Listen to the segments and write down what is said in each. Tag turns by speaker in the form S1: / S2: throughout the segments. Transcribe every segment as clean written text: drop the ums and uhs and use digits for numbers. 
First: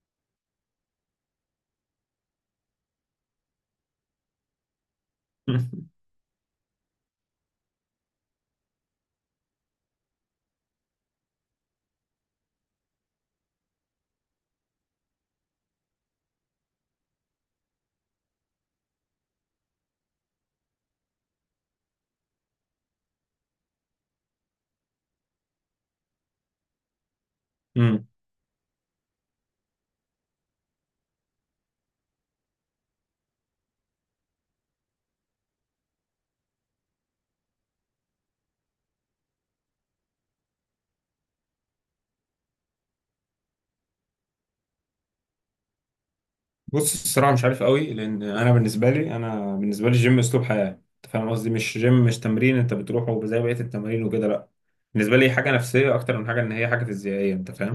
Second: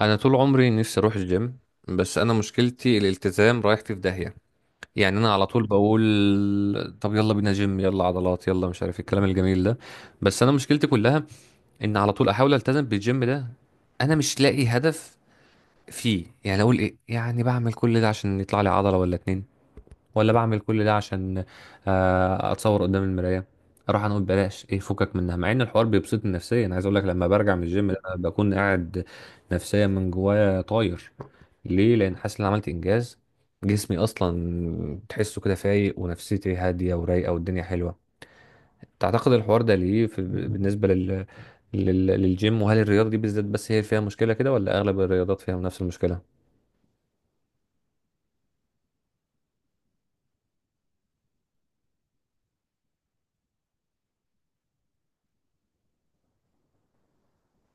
S1: انا طول عمري نفسي اروح الجيم. بس انا مشكلتي الالتزام، رايحتي في داهيه. يعني انا على طول بقول طب يلا بينا جيم، يلا عضلات، يلا مش عارف إيه الكلام الجميل ده. بس انا مشكلتي كلها ان على طول احاول التزم بالجيم ده. انا مش لاقي هدف فيه. يعني اقول ايه؟ يعني بعمل كل ده عشان يطلع لي عضله ولا اتنين، ولا بعمل كل ده عشان اتصور قدام المرايه؟ اروح انا اقول بلاش، ايه فكك منها، مع ان الحوار بيبسطني نفسيا. عايز اقول لك لما برجع من الجيم ده
S2: مم.
S1: أنا بكون قاعد نفسيا من جوايا طاير. ليه؟ لان حاسس ان أنا عملت انجاز. جسمي اصلا تحسه كده فايق، ونفسيتي هاديه ورايقه، والدنيا حلوه. تعتقد الحوار ده ليه في بالنسبه للجيم؟ وهل الرياضه دي بالذات بس هي فيها مشكله كده، ولا اغلب الرياضات فيها نفس المشكله؟
S2: بص الصراحه مش عارف قوي، لان انا بالنسبه لي الجيم اسلوب حياه. انت فاهم قصدي؟ مش جيم، مش تمرين انت بتروحه زي بقيه التمارين وكده، لا. بالنسبه لي حاجه نفسيه اكتر من حاجه ان هي حاجه فيزيائيه. انت فاهم؟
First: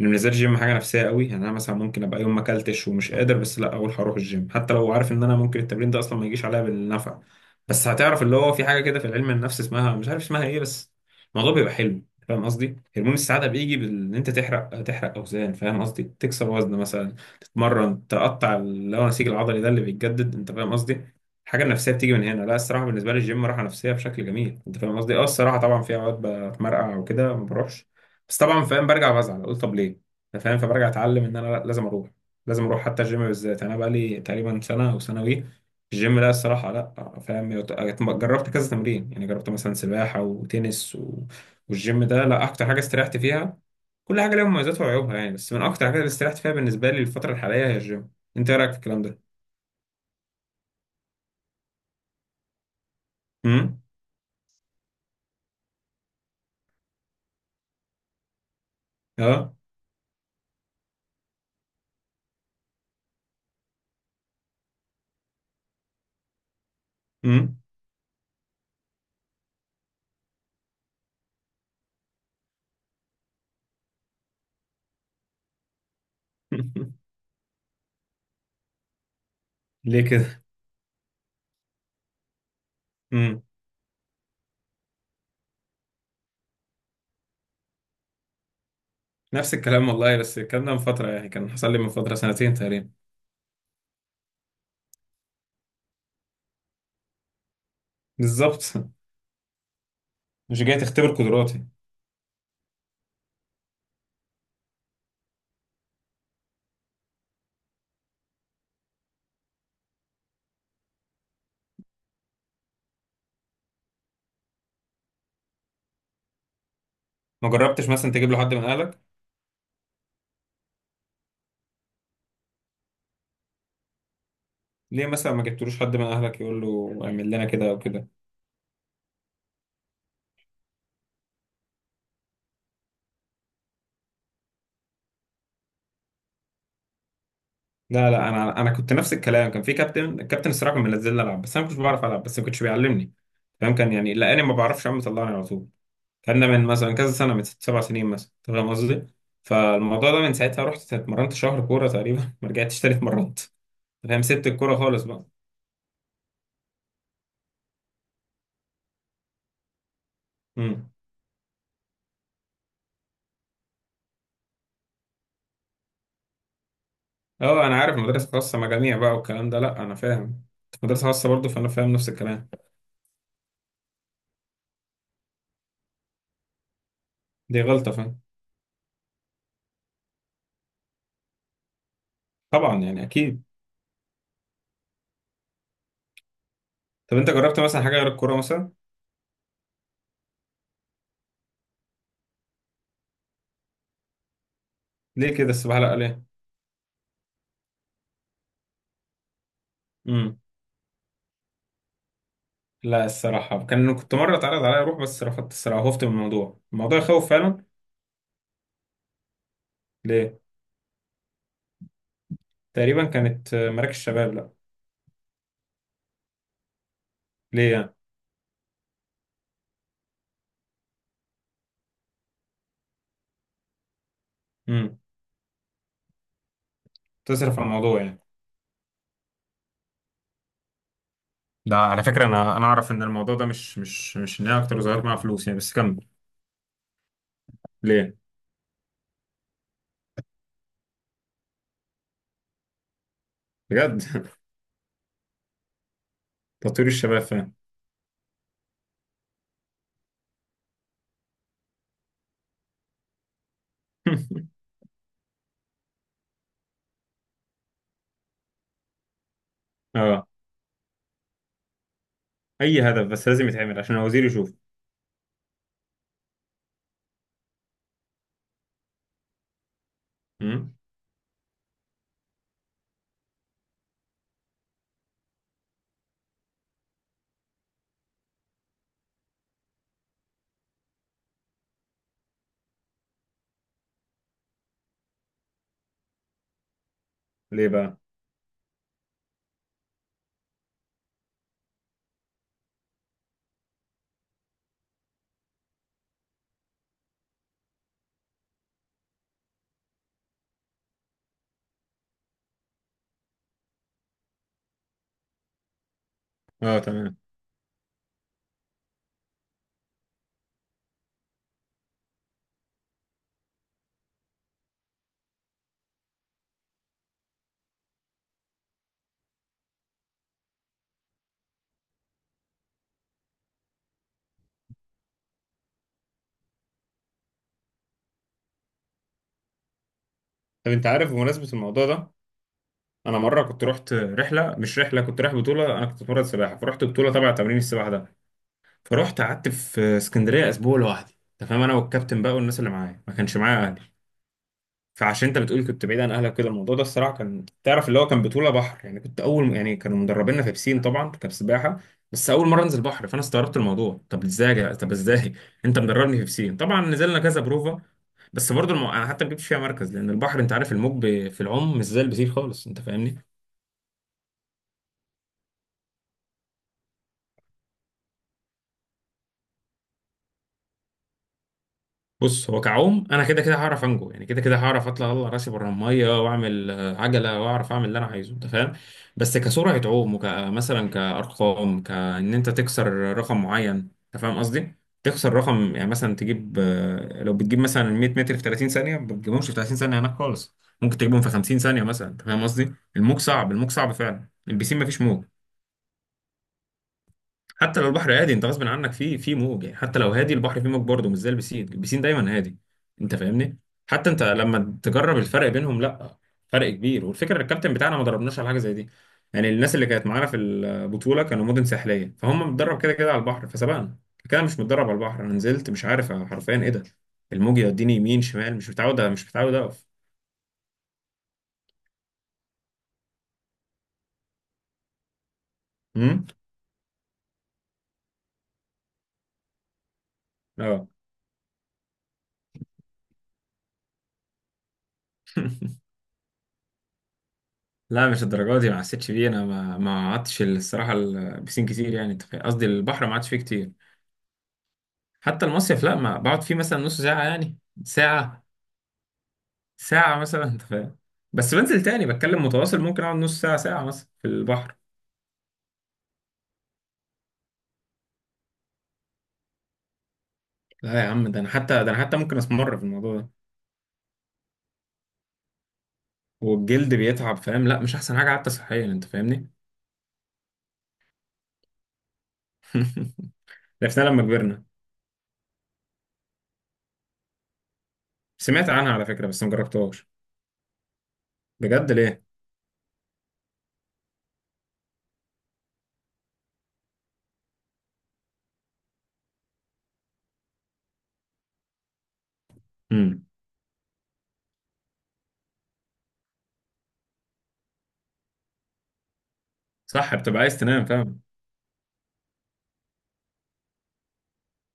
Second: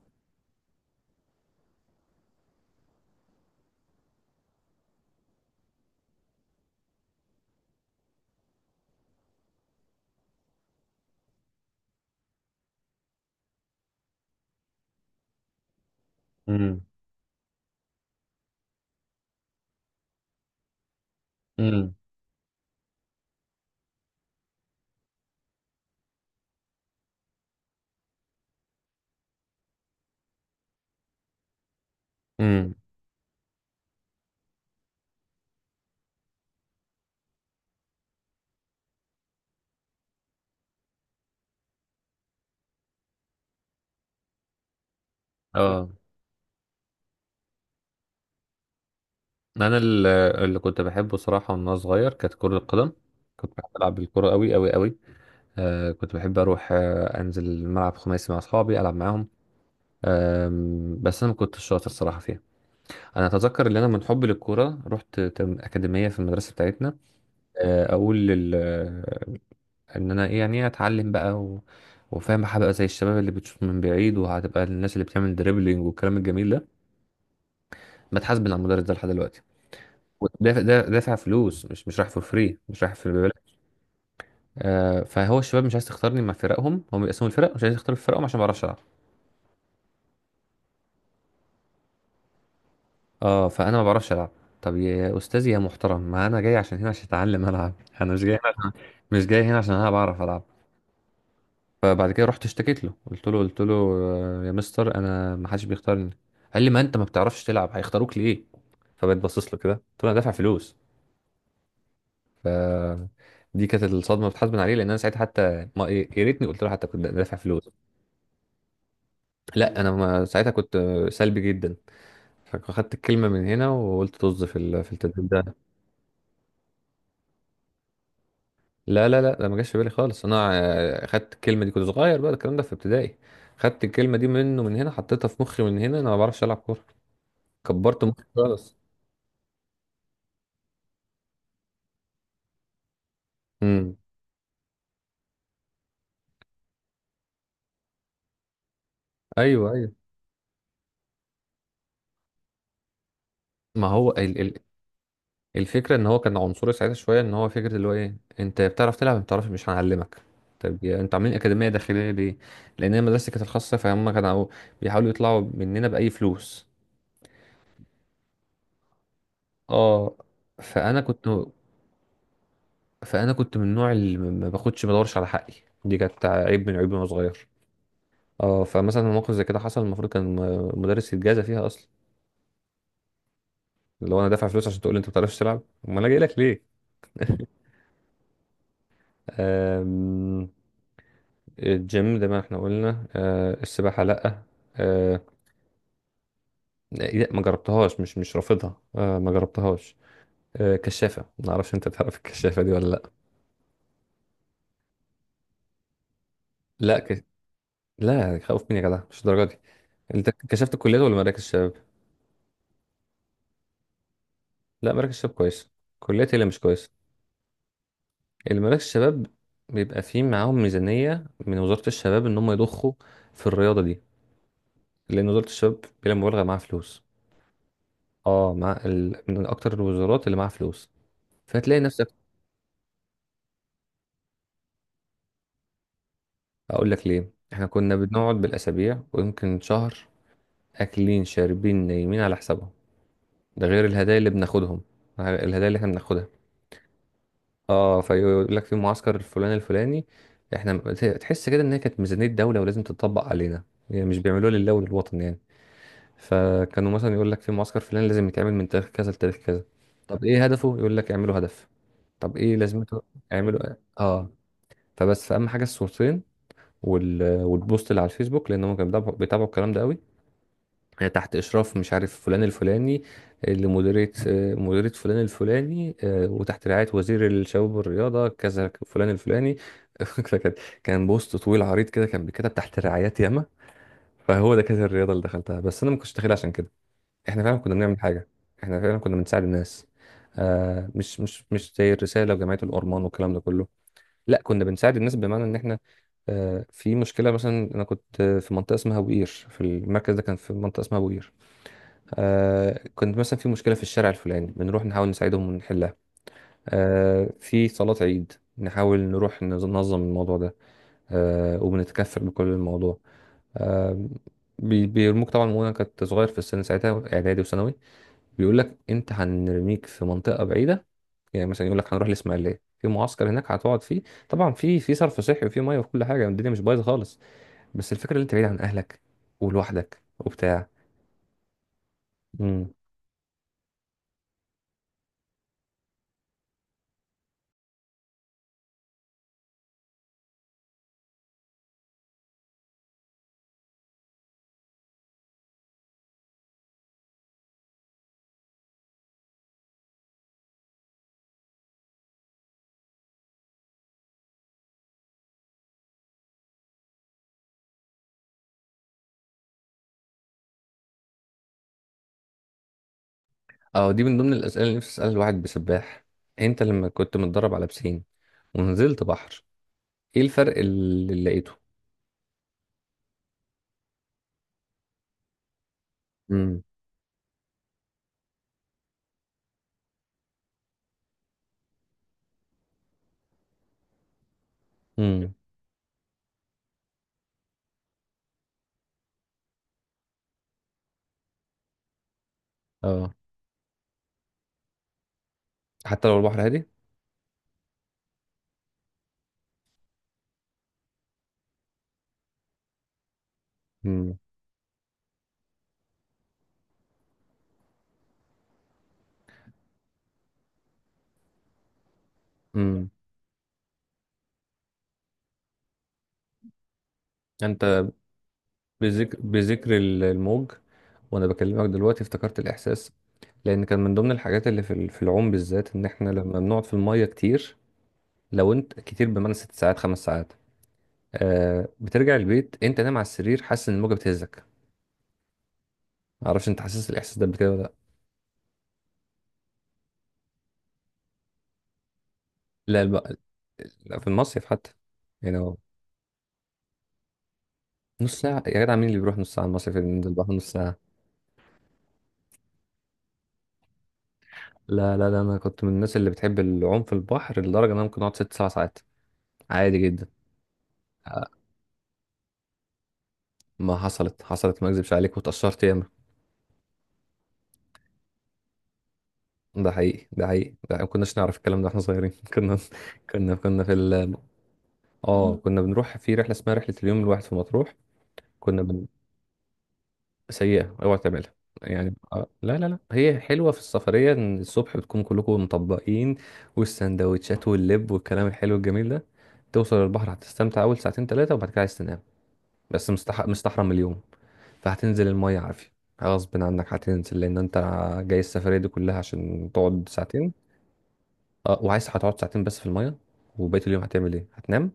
S2: ان بالنسبه لي الجيم حاجه نفسيه قوي. يعني انا مثلا ممكن ابقى يوم ما اكلتش ومش قادر، بس لا اقول هروح الجيم، حتى لو عارف ان انا ممكن التمرين ده اصلا ما يجيش عليا بالنفع. بس هتعرف اللي هو في حاجه كده في العلم النفس اسمها مش عارف اسمها ايه، بس الموضوع بيبقى حلو. فاهم قصدي؟ هرمون السعاده بيجي بان انت تحرق اوزان. فاهم قصدي؟ تكسر وزن
S1: امم.
S2: مثلا، تتمرن، تقطع اللي هو نسيج العضلي ده اللي بيتجدد. انت فاهم قصدي؟ الحاجه النفسيه
S1: امم.
S2: بتيجي من هنا. لا، الصراحه بالنسبه لي الجيم راحه نفسيه بشكل جميل. انت فاهم قصدي؟ اه الصراحه طبعا في اوقات بتمرقع وكده ما بروحش، بس طبعا فاهم برجع بزعل، اقول طب ليه؟ انت فاهم؟ فبرجع اتعلم ان انا، لا، لازم اروح. لازم
S1: امم.
S2: اروح، حتى الجيم بالذات انا بقى لي تقريبا سنه او سنوي. الجيم، لا الصراحه، لا فاهم جربت كذا تمرين. يعني جربت مثلا سباحه وتنس والجيم ده لا اكتر حاجه استريحت فيها. كل حاجه ليها مميزاتها وعيوبها يعني، بس من اكتر
S1: اه.
S2: حاجه اللي استريحت فيها بالنسبه لي الفتره الحاليه هي الجيم. انت ايه رايك في الكلام ده؟
S1: انا اللي كنت بحبه صراحه وانا صغير كانت كره القدم. كنت بحب
S2: امم.
S1: العب بالكره قوي قوي قوي. كنت بحب اروح انزل ملعب خماسي مع اصحابي العب معاهم.
S2: اه.
S1: بس انا ما كنتش شاطر صراحه فيها. انا اتذكر ان انا من حب للكوره رحت اكاديميه في المدرسه بتاعتنا.
S2: امم.
S1: اقول لل آه، ان انا ايه؟ يعني إيه؟ اتعلم بقى، و... وفاهم هبقى زي الشباب اللي بتشوط من بعيد، وهتبقى الناس اللي بتعمل دريبلينج والكلام الجميل ده. بتحاسب على المدرس ده لحد دلوقتي.
S2: ليه كده؟
S1: ودافع دافع دافع فلوس، مش رايح فور فري، مش رايح في
S2: امم.
S1: الببلاش. فهو الشباب مش عايز تختارني مع فرقهم، هم بيقسموا الفرق مش عايز يختاروا في فرقهم عشان ما بعرفش العب.
S2: نفس الكلام والله، بس الكلام ده من فتره، يعني كان حصل لي من فتره سنتين تقريبا.
S1: اه، فانا ما بعرفش العب. طب يا استاذي يا محترم، ما انا جاي عشان هنا عشان اتعلم العب. انا مش جاي هنا
S2: بالظبط.
S1: عشان- مش جاي هنا عشان انا بعرف العب.
S2: مش جاي تختبر قدراتي.
S1: فبعد كده رحت اشتكيت له، قلت له يا مستر انا ما حدش بيختارني. قال لي ما انت ما بتعرفش تلعب هيختاروك ليه؟ فبقيت باصص له كده، قلت له انا دافع فلوس. ف دي كانت الصدمه بتحاسبن عليه، لان انا ساعتها حتى ما إيه، يا ريتني قلت له حتى كنت دافع
S2: ما
S1: فلوس.
S2: جربتش مثلا تجيب له حد من اهلك؟
S1: لا انا ما ساعتها كنت سلبي جدا. فاخدت الكلمه من هنا، وقلت طز في في
S2: ليه
S1: التدريب
S2: مثلا ما
S1: ده.
S2: جبتلوش حد من اهلك يقول له اعمل لنا كده او كده؟
S1: لا لا لا، ده ما جاش في بالي خالص انا. خدت الكلمه دي، كنت صغير بقى الكلام ده في ابتدائي. خدت الكلمه دي منه من هنا، حطيتها في مخي من هنا، انا ما بعرفش العب كوره. كبرت
S2: لا
S1: مخي
S2: لا، انا
S1: خالص.
S2: كنت نفس الكلام. كان في كابتن، الكابتن الصراحه كان منزلني العب بس انا ما كنتش بعرف العب، بس ما كنتش بيعلمني. فاهم؟ كان
S1: امم.
S2: يعني لقاني ما بعرفش اعمل طلعني على طول. كان من مثلا كذا سنة، من ست سبع سنين مثلا. أنت فاهم قصدي؟
S1: ايوه، ايوه.
S2: فالموضوع ده من ساعتها رحت اتمرنت شهر كورة تقريبا، ما رجعتش تاني اتمرنت.
S1: ما هو
S2: أنت فاهم؟
S1: ال
S2: سبت
S1: ال
S2: الكورة خالص بقى.
S1: الفكره ان هو كان عنصري ساعتها شويه، ان هو فكره اللي هو ايه، انت بتعرف تلعب ما بتعرفش مش هنعلمك. طب
S2: امم.
S1: انتوا عاملين اكاديميه داخليه ليه؟ لان هي مدرستي كانت الخاصه فهم كانوا بيحاولوا يطلعوا مننا باي فلوس.
S2: اه انا عارف، مدرسة خاصة مجاميع بقى والكلام ده، لا انا
S1: اه،
S2: فاهم. كنت في
S1: فانا
S2: مدرسة
S1: كنت
S2: خاصة برضه، فانا فاهم نفس الكلام.
S1: فانا كنت من النوع اللي ما باخدش ما بدورش على حقي. دي كانت عيب من عيوبي وانا صغير.
S2: دي غلطة، فاهم؟
S1: اه، فمثلا موقف زي كده حصل، المفروض كان مدرس يتجازى فيها اصلا.
S2: طبعا يعني اكيد.
S1: اللي هو انا دافع فلوس عشان تقول لي انت ما بتعرفش تلعب؟ امال انا جاي لك ليه؟
S2: طب انت جربت مثلا حاجة غير الكورة مثلا؟
S1: أم... الجيم زي ما احنا قلنا، السباحة لأ، آه،
S2: ليه كده السباحة؟ لا ليه؟
S1: لا ما جربتهاش، مش رافضها، ما جربتهاش.
S2: امم.
S1: كشافة، ما اعرفش، انت تعرف الكشافة دي ولا
S2: لا
S1: لا؟
S2: الصراحة كان كنت مرة اتعرض عليا اروح بس رفضت الصراحة، خفت من الموضوع،
S1: لا
S2: الموضوع يخوف فعلا.
S1: لا، خوف مني يا جدع مش الدرجة دي. انت
S2: ليه؟
S1: كشفت الكليات ولا مراكز الشباب؟
S2: تقريبا كانت مراكز شباب، لا.
S1: لا، مراكز الشباب كويس، الكليات هي اللي مش كويسة.
S2: ليه؟
S1: المراكز الشباب بيبقى فيه معاهم ميزانية من وزارة الشباب ان هم يضخوا في الرياضة دي.
S2: يعني
S1: لان وزارة الشباب بلا مبالغة معاها فلوس.
S2: تصرف على الموضوع يعني.
S1: اه، من اكتر الوزارات اللي معاها فلوس.
S2: ده
S1: فهتلاقي
S2: على
S1: نفسك.
S2: فكرة أنا أنا أعرف إن الموضوع ده مش إن هي أكتر وظاهر معاها فلوس يعني، بس كمل.
S1: اقول لك ليه، احنا كنا
S2: ليه؟
S1: بنقعد بالاسابيع ويمكن شهر، اكلين شاربين نايمين على حسابهم، ده غير
S2: بجد؟
S1: الهدايا اللي بناخدهم. الهدايا اللي احنا بناخدها.
S2: تطوير الشباب فاهم.
S1: اه، فيقول لك في معسكر الفلاني الفلاني، احنا، تحس كده ان هي كانت ميزانية دولة ولازم تطبق علينا. يعني مش بيعملوها لله وللوطن يعني. فكانوا مثلا يقول لك في معسكر فلاني لازم يتعمل من تاريخ كذا لتاريخ كذا. طب
S2: أه.
S1: ايه هدفه؟ يقول لك اعملوا هدف. طب ايه
S2: أي
S1: لازمته؟
S2: هدف بس لازم
S1: اعملوا.
S2: يتعمل عشان الوزير
S1: اه،
S2: يشوف.
S1: فبس فاهم حاجة الصورتين، والبوست اللي على الفيسبوك، لان هم كانوا بيتابعوا بيتابعوا الكلام ده قوي.
S2: أمم؟
S1: تحت إشراف مش عارف فلان الفلاني، لمديرية، مديرية فلان الفلاني، وتحت رعاية وزير الشباب والرياضة كذا فلان الفلاني. فكان بوست طويل عريض كده، كان بيتكتب تحت رعايات ياما. فهو ده كانت الرياضة اللي دخلتها، بس أنا ما كنتش داخلها عشان كده. إحنا فعلا
S2: ليه
S1: كنا
S2: بقى؟
S1: بنعمل حاجة. إحنا فعلا كنا بنساعد الناس. مش زي الرسالة وجمعية الأورمان والكلام ده كله. لا، كنا بنساعد الناس، بمعنى إن إحنا في مشكلة. مثلا أنا كنت في منطقة اسمها بوقير، في المركز ده كان في منطقة اسمها بوقير. كنت مثلا في مشكلة في الشارع الفلاني، بنروح نحاول نساعدهم ونحلها.
S2: أه تمام.
S1: في صلاة عيد نحاول نروح ننظم الموضوع ده. وبنتكفل بكل الموضوع. آه بيرموك طبعا، وانا كنت صغير في السن ساعتها، اعدادي وثانوي. بيقول لك انت هنرميك في منطقة بعيدة. يعني مثلا يقول لك هنروح الاسماعيلية في معسكر هناك هتقعد فيه. طبعا في صرف صحي، وفي ميه، وفي كل حاجة، الدنيا مش بايظة خالص. بس الفكرة اللي انت بعيد عن اهلك، ولوحدك وبتاع.
S2: طب أنت عارف بمناسبة الموضوع ده، أنا مرة كنت رحت رحلة، مش رحلة، كنت رايح بطولة. أنا كنت بتمرن سباحة فرحت بطولة تبع تمرين السباحة ده. فرحت قعدت في اسكندرية أسبوع لوحدي. أنت فاهم؟ أنا والكابتن بقى والناس اللي معايا، ما كانش معايا أهلي. فعشان انت بتقول كنت بعيد عن اهلك كده، الموضوع ده الصراحه كان، تعرف اللي هو كان بطوله بحر يعني. كنت اول، يعني كانوا مدربيننا في بسين طبعا، كان سباحه بس اول مره انزل بحر. فانا استغربت الموضوع، طب ازاي يا جدع-، طب ازاي انت مدربني في بسين. طبعا نزلنا كذا بروفا، بس برضه انا حتى ما جبتش فيها مركز، لان البحر انت عارف الموج في العوم مش زي البسين خالص. انت فاهمني؟
S1: اه، دي من ضمن الأسئلة اللي نفسي أسألها الواحد بسباح. انت لما كنت متدرب على بسين ونزلت بحر، ايه الفرق اللي لقيته؟
S2: بص هو كعوم انا كده كده هعرف انجو، يعني كده كده هعرف اطلع، اطلع راسي بره الميه
S1: امم.
S2: واعمل عجله واعرف اعمل اللي انا عايزه. انت فاهم؟ بس كسرعه عوم وكمثلا كارقام، كان انت تكسر رقم معين. انت فاهم قصدي؟ تكسر
S1: امم.
S2: رقم يعني مثلا تجيب لو بتجيب مثلا 100 متر في 30 ثانيه، ما بتجيبهمش في 30 ثانيه هناك خالص، ممكن تجيبهم في 50 ثانيه مثلا. انت فاهم قصدي؟
S1: اه،
S2: الموج صعب، الموج صعب فعلا. البسين ما فيش موج.
S1: حتى لو البحر هادي؟
S2: حتى لو البحر هادي، انت غصب عنك في موج، يعني حتى لو هادي البحر فيه موج برضه مش زي البسين، البسين دايما هادي. انت فاهمني؟ حتى
S1: امم.
S2: انت لما تجرب الفرق بينهم، لا فرق كبير. والفكره الكابتن بتاعنا ما دربناش على حاجه زي دي، يعني الناس اللي كانت معانا في البطوله كانوا مدن ساحليه فهم متدرب
S1: امم.
S2: كده كده على البحر فسبقنا كده. مش متدرب على البحر، انا نزلت مش عارف حرفيا ايه ده، الموج
S1: انت
S2: يوديني يمين شمال. مش متعود،
S1: بذكر
S2: مش متعود
S1: بذكر
S2: اقف.
S1: الموج، وانا بكلمك دلوقتي افتكرت الإحساس. لأن كان من ضمن الحاجات اللي في العوم بالذات إن إحنا
S2: امم.
S1: لما بنقعد في المية كتير، لو أنت كتير بمعنى 6 ساعات، 5 ساعات،
S2: اه.
S1: بترجع البيت أنت نايم على السرير حاسس إن الموجة بتهزك. معرفش أنت حاسس الإحساس ده بكده؟
S2: لا مش الدرجات دي، ما حسيتش بيه. انا ما قعدتش الصراحه البسين كتير، يعني. أنت فاهم؟ قصدي
S1: لا
S2: البحر ما قعدتش فيه كتير.
S1: لا، في المصيف حتى. يعني
S2: حتى
S1: هو
S2: المصيف لا، ما بقعد فيه مثلا نص ساعة يعني.
S1: نص ساعة؟
S2: ساعة،
S1: يا جدع مين اللي بيروح نص ساعة المصيف، اللي ينزل
S2: ساعة
S1: البحر
S2: مثلا.
S1: نص
S2: انت
S1: ساعة؟
S2: فاهم؟ بس بنزل تاني بتكلم متواصل، ممكن اقعد نص ساعة ساعة مثلا في البحر.
S1: لا لا لا، أنا كنت من الناس اللي بتحب العوم في البحر لدرجة إن أنا ممكن أقعد 6 أو 7 ساعات عادي جدا.
S2: لا يا
S1: آه،
S2: عم، ده انا حتى، ده انا حتى ممكن اسمر في الموضوع ده.
S1: ما حصلت حصلت، ما أكذبش عليك، واتأثرت ياما.
S2: والجلد بيتعب، فاهم؟ لا مش احسن حاجة حتى صحيا. انت فاهمني؟
S1: ده حقيقي، ده حقيقي، ده ما كناش نعرف الكلام ده واحنا صغيرين. كنا كنا كنا في
S2: عرفناها
S1: ال
S2: لما كبرنا.
S1: اه، كنا بنروح في رحلة اسمها رحلة اليوم الواحد في مطروح. كنا
S2: سمعت
S1: بن...
S2: عنها على فكرة بس ما جربتهاش.
S1: سيئة اوعى تعملها.
S2: بجد؟
S1: يعني
S2: ليه؟
S1: لا لا لا، هي حلوة في السفرية ان الصبح بتكون كلكم مطبقين، والسندوتشات واللب والكلام الحلو الجميل ده، توصل البحر هتستمتع اول ساعتين ثلاثة، وبعد كده عايز تنام، بس
S2: امم.
S1: مستحرم اليوم. فهتنزل المية عافية، غصب عنك هتنزل، لان انت جاي السفرية دي كلها عشان تقعد
S2: صح،
S1: ساعتين.
S2: بتبقى عايز تنام، فاهم.
S1: اه، وعايز هتقعد ساعتين بس في المية، وبقية اليوم هتعمل ايه؟ هتنام؟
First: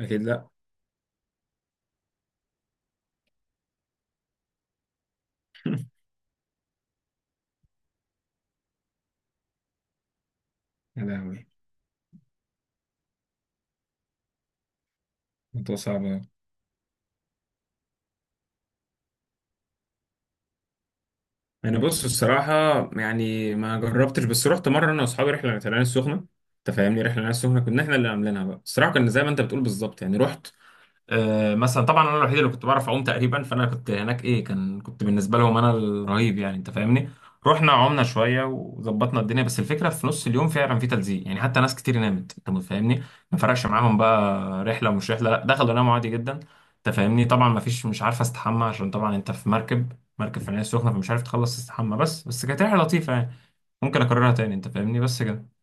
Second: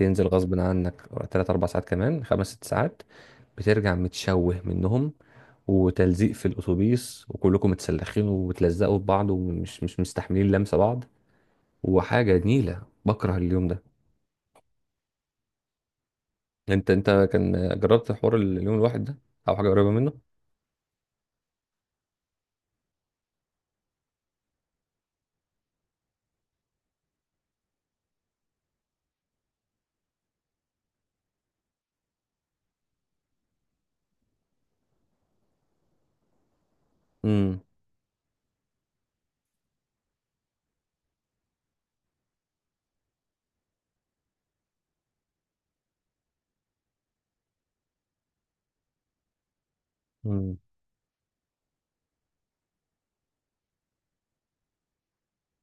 S2: اكيد لا.
S1: غصب عنك 3 أو 4 ساعات، كمان 5 أو 6 ساعات، بترجع متشوه منهم، وتلزيق في الأتوبيس وكلكم متسلخين وبتلزقوا في بعض، ومش مش مستحملين لمسة
S2: يا
S1: بعض،
S2: لهوي.
S1: وحاجة نيلة بكره اليوم ده.
S2: الموضوع صعب.
S1: انت كان جربت حوار اليوم الواحد ده او حاجة قريبة منه؟
S2: انا بص الصراحه، يعني ما جربتش، بس رحت مره انا واصحابي رحله العين السخنه. انت فاهمني؟ رحله العين السخنه كنا احنا اللي عاملينها بقى. الصراحه كان زي ما انت بتقول بالظبط. يعني رحت مثلا طبعا انا الوحيد اللي كنت بعرف اعوم تقريبا، فانا كنت هناك ايه، كان كنت بالنسبه لهم انا الرهيب، يعني انت فاهمني؟ رحنا عمنا شويه وظبطنا الدنيا، بس الفكره في نص اليوم فعلا في تلزيق يعني، حتى ناس كتير نامت. انت فاهمني؟ ما فرقش معاهم بقى رحله ومش رحله، لا دخلوا ناموا عادي جدا. انت فاهمني؟ طبعا ما فيش مش عارف استحمى، عشان طبعا انت في مركب، مركب في
S1: امم.
S2: العين السخنه، فمش عارف تخلص تستحمى. بس كانت رحله لطيفه يعني. ممكن اكررها تاني. انت فاهمني؟ بس كده.